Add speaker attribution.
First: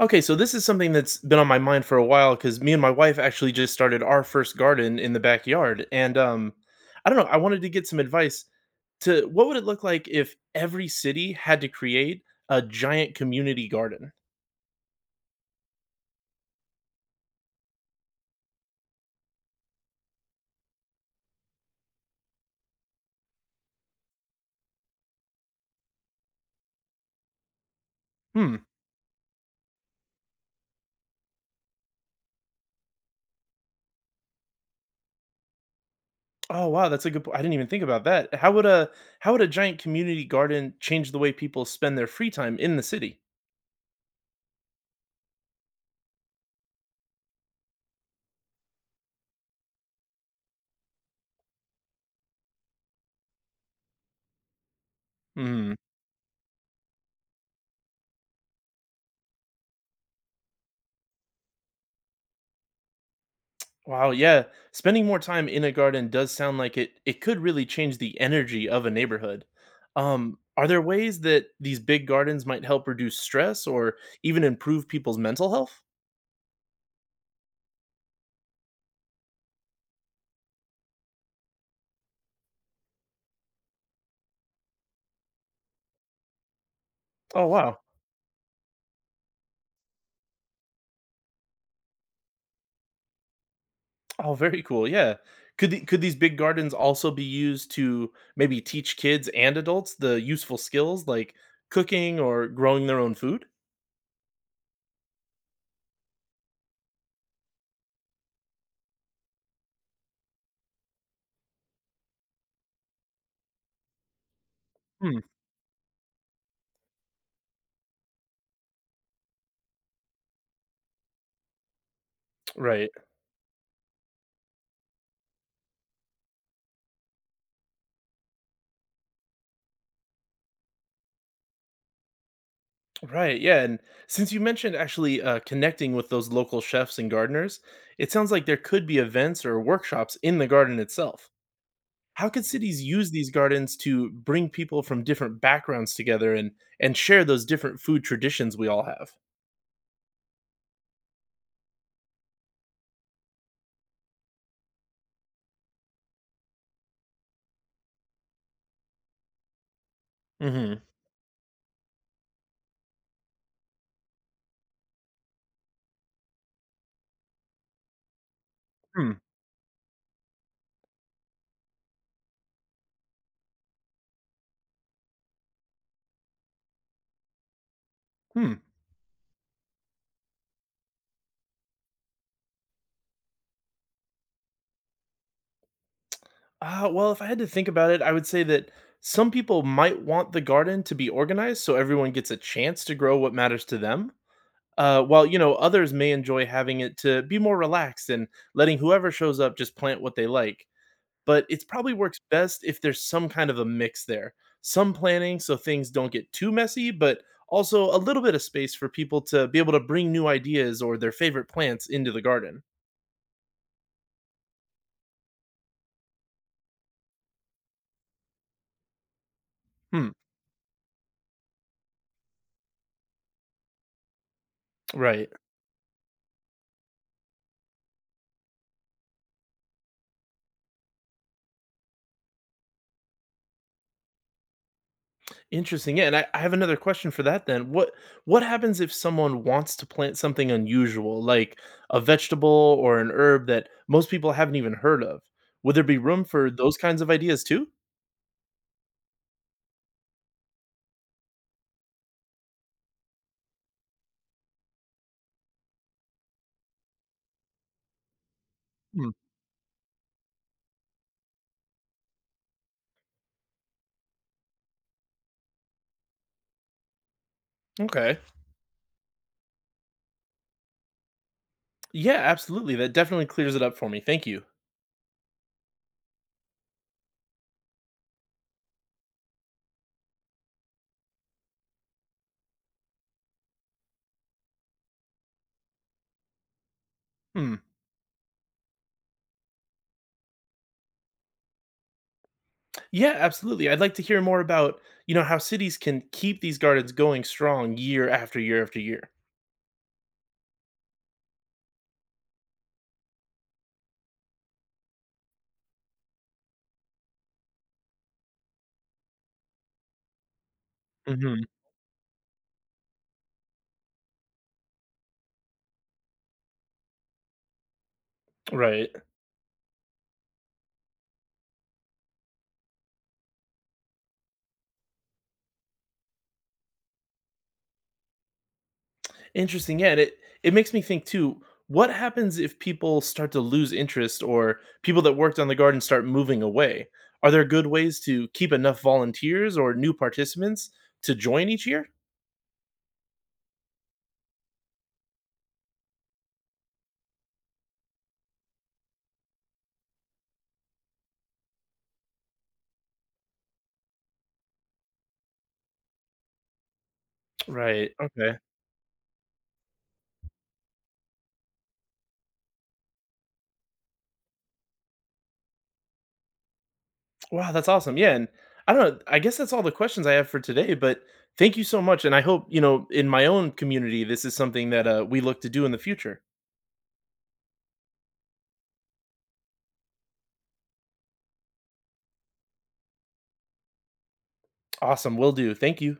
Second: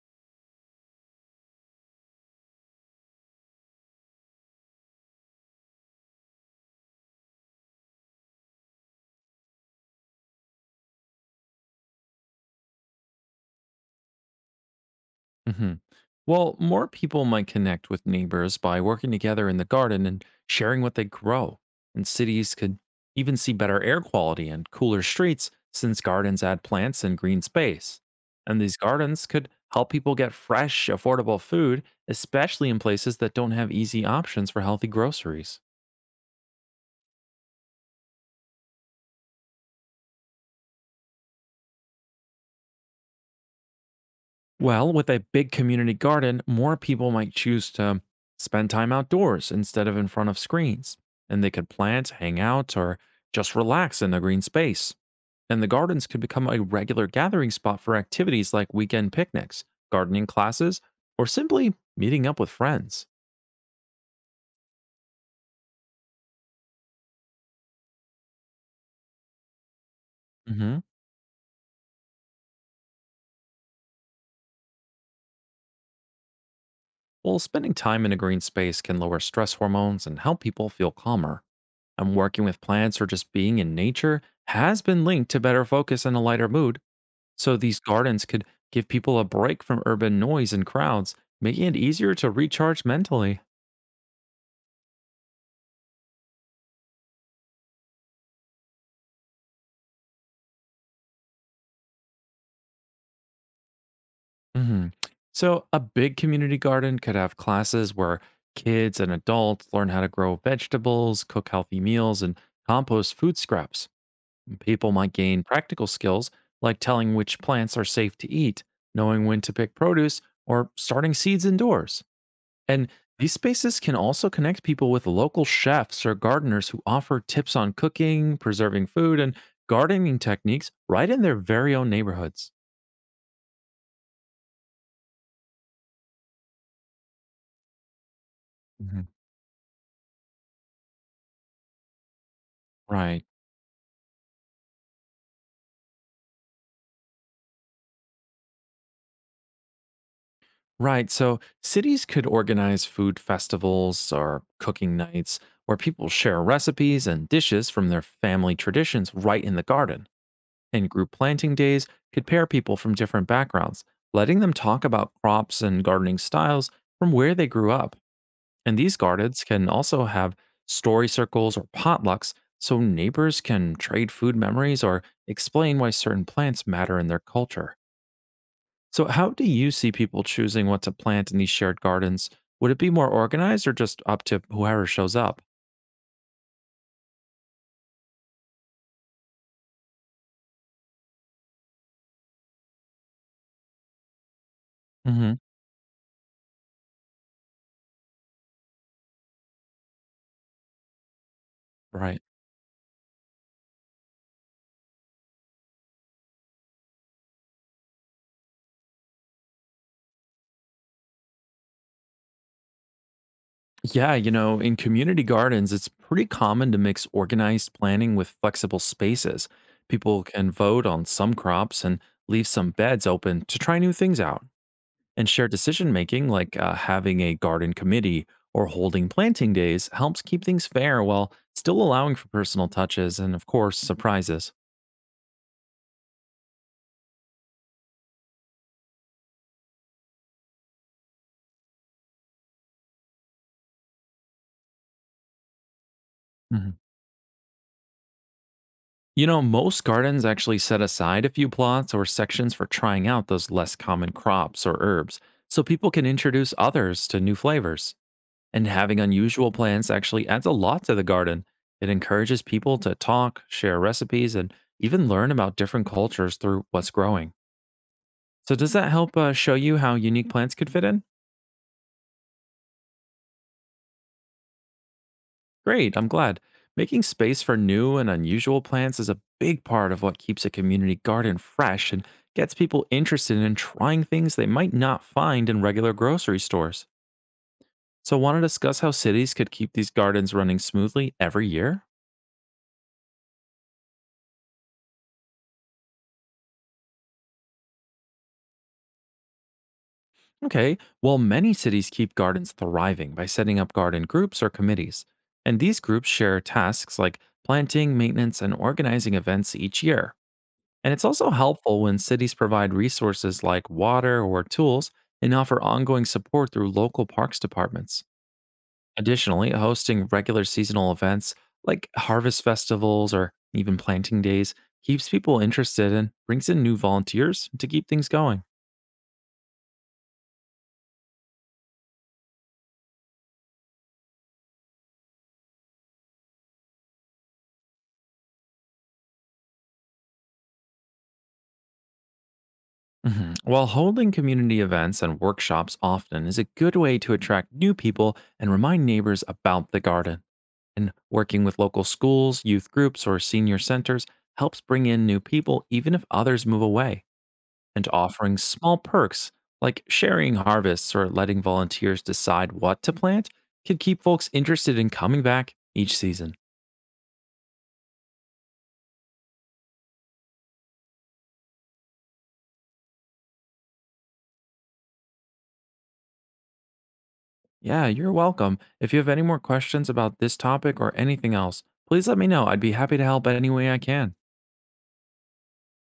Speaker 1: Okay, so this is something that's been on my mind for a while because me and my wife actually just started our first garden in the backyard. And I don't know, I wanted to get some advice to what would it look like if every city had to create a giant community garden?
Speaker 2: hmm Well, more people might connect with neighbors by working together in the garden and sharing what they grow. And cities could even see better air quality and cooler streets since gardens add plants and green space.
Speaker 1: Hmm.
Speaker 2: And these gardens could help people get fresh, affordable food, especially in places that don't have easy options for healthy groceries.
Speaker 1: Oh wow, that's a good point. I didn't even think about that. How would a giant community garden change the way people spend their free time in the city?
Speaker 2: Well, with a big community garden, more people might choose to spend time outdoors instead of in front of screens. And they could plant, hang out, or just relax in a green space. And the
Speaker 1: Hmm.
Speaker 2: gardens could become a regular gathering spot for activities like weekend picnics, gardening classes, or simply meeting up with friends.
Speaker 1: Wow, yeah. Spending more time in a garden does sound like it could really change the energy of a neighborhood. Are
Speaker 2: hmm
Speaker 1: there ways that these big gardens might help reduce stress or even improve people's mental health?
Speaker 2: Well, spending time in a green space can lower stress hormones and help people feel calmer. And working with plants or just being in nature has been linked to better focus and a lighter mood.
Speaker 1: Oh,
Speaker 2: So
Speaker 1: wow.
Speaker 2: these gardens could give people a break from urban noise and crowds, making it easier to recharge mentally.
Speaker 1: Oh, very cool. Yeah. Could these big gardens also be used to maybe teach kids and adults the useful skills like cooking or growing their own food?
Speaker 2: Mhm. So a big community garden could have classes where kids and adults learn how to grow vegetables, cook healthy meals, and compost food scraps. People might
Speaker 1: Hmm,
Speaker 2: gain practical skills like telling which plants are safe to eat, knowing when to pick produce, or starting seeds indoors. And
Speaker 1: right.
Speaker 2: these spaces can also connect people with local chefs or gardeners who offer tips on cooking, preserving food, and gardening techniques right in their very own neighborhoods.
Speaker 1: Right, yeah, and since you mentioned actually connecting with those local chefs and gardeners, it sounds like there could be
Speaker 2: Mhm.
Speaker 1: events or workshops in the garden itself. How could cities use
Speaker 2: Right.
Speaker 1: these gardens to bring people from different backgrounds together and share those different food traditions we all have?
Speaker 2: Right. So cities could organize food festivals or cooking nights where people share recipes and dishes from their family traditions right in the garden.
Speaker 1: Hmm.
Speaker 2: And group planting days could pair people from different backgrounds, letting them talk about crops and gardening styles from where they grew up. And these
Speaker 1: Hmm.
Speaker 2: gardens can also have story circles or potlucks so neighbors can trade food memories or explain why certain plants matter in their culture.
Speaker 1: Hmm.
Speaker 2: So, how do you see people choosing what to plant in these shared gardens? Would it be more organized or just up to whoever shows up?
Speaker 1: Well, if I had to think about it, I would say that some people might want the garden to be organized so everyone gets a chance to grow what matters to them. While, you
Speaker 2: hmm
Speaker 1: know, others may enjoy having it to be more relaxed and letting whoever shows up just plant what they like, but it probably works
Speaker 2: Right.
Speaker 1: best if there's some kind of a mix there, some planning so things don't get too messy, but also a little bit of space for people to be able to bring new ideas or their favorite plants into the garden.
Speaker 2: Yeah, you know, in community gardens, it's pretty common to mix organized planning with flexible spaces.
Speaker 1: Hmm.
Speaker 2: People can vote on some crops and leave some beds open to try new things out. And
Speaker 1: Right.
Speaker 2: shared decision making, like having a garden committee or holding planting days, helps keep things fair while still allowing for personal touches and, of course, surprises.
Speaker 1: Interesting. Yeah, and I have another question for that then. What happens if someone wants to plant something unusual, like a vegetable or an herb that most people haven't even heard of? Would there be room for
Speaker 2: Mhm.
Speaker 1: those kinds of ideas too?
Speaker 2: You know, most gardens actually set aside a few plots or sections for trying out those less common crops or herbs so people can introduce others to new flavors. And having
Speaker 1: Hmm.
Speaker 2: unusual plants actually adds a lot to the garden. It encourages people to talk, share recipes, and even learn about different cultures through what's growing.
Speaker 1: Okay.
Speaker 2: So does that help show you how unique plants could fit in?
Speaker 1: Yeah, absolutely. That definitely clears it up for me. Thank you.
Speaker 2: Great, I'm glad. Making space for new and unusual plants is a big part of what keeps a community garden fresh and gets people interested in trying things they might not find in regular grocery stores.
Speaker 1: Hmm.
Speaker 2: So want to discuss how cities could keep these gardens running smoothly every year?
Speaker 1: Yeah, absolutely. I'd like to hear more about, you know, how cities can keep these gardens going strong year after year after year.
Speaker 2: Okay, well many cities keep gardens thriving by setting up garden groups or committees. And these groups share tasks like planting, maintenance, and organizing events each year. And it's also
Speaker 1: Mhm.
Speaker 2: helpful when cities provide resources like water or tools and offer ongoing support through local parks departments.
Speaker 1: Right.
Speaker 2: Additionally, hosting regular seasonal events like harvest festivals or even planting days keeps people interested and brings in new volunteers to keep things going.
Speaker 1: Interesting. Yeah, and it makes me think too. What happens if people start to lose interest, or people that worked on the garden start moving away? Are there good ways to keep enough volunteers or new participants to join each year?
Speaker 2: Mhm. While holding community events and workshops often is a good way to attract new people and remind neighbors about the garden. And working with local schools, youth groups, or senior centers helps bring in new people even if others move away. And
Speaker 1: Right.
Speaker 2: offering
Speaker 1: Okay.
Speaker 2: small perks like sharing harvests or letting volunteers decide what to plant can keep folks interested in coming back each season.
Speaker 1: Wow, that's awesome. Yeah, and I don't know. I guess that's all the questions I have for today. But thank you so much, and I hope, you know, in my own community this is something that we look to do in the future.
Speaker 2: Yeah, you're welcome. If you have any more questions about this topic or anything else, please let me know. I'd be happy to help any way I can.
Speaker 1: Awesome, will do. Thank you.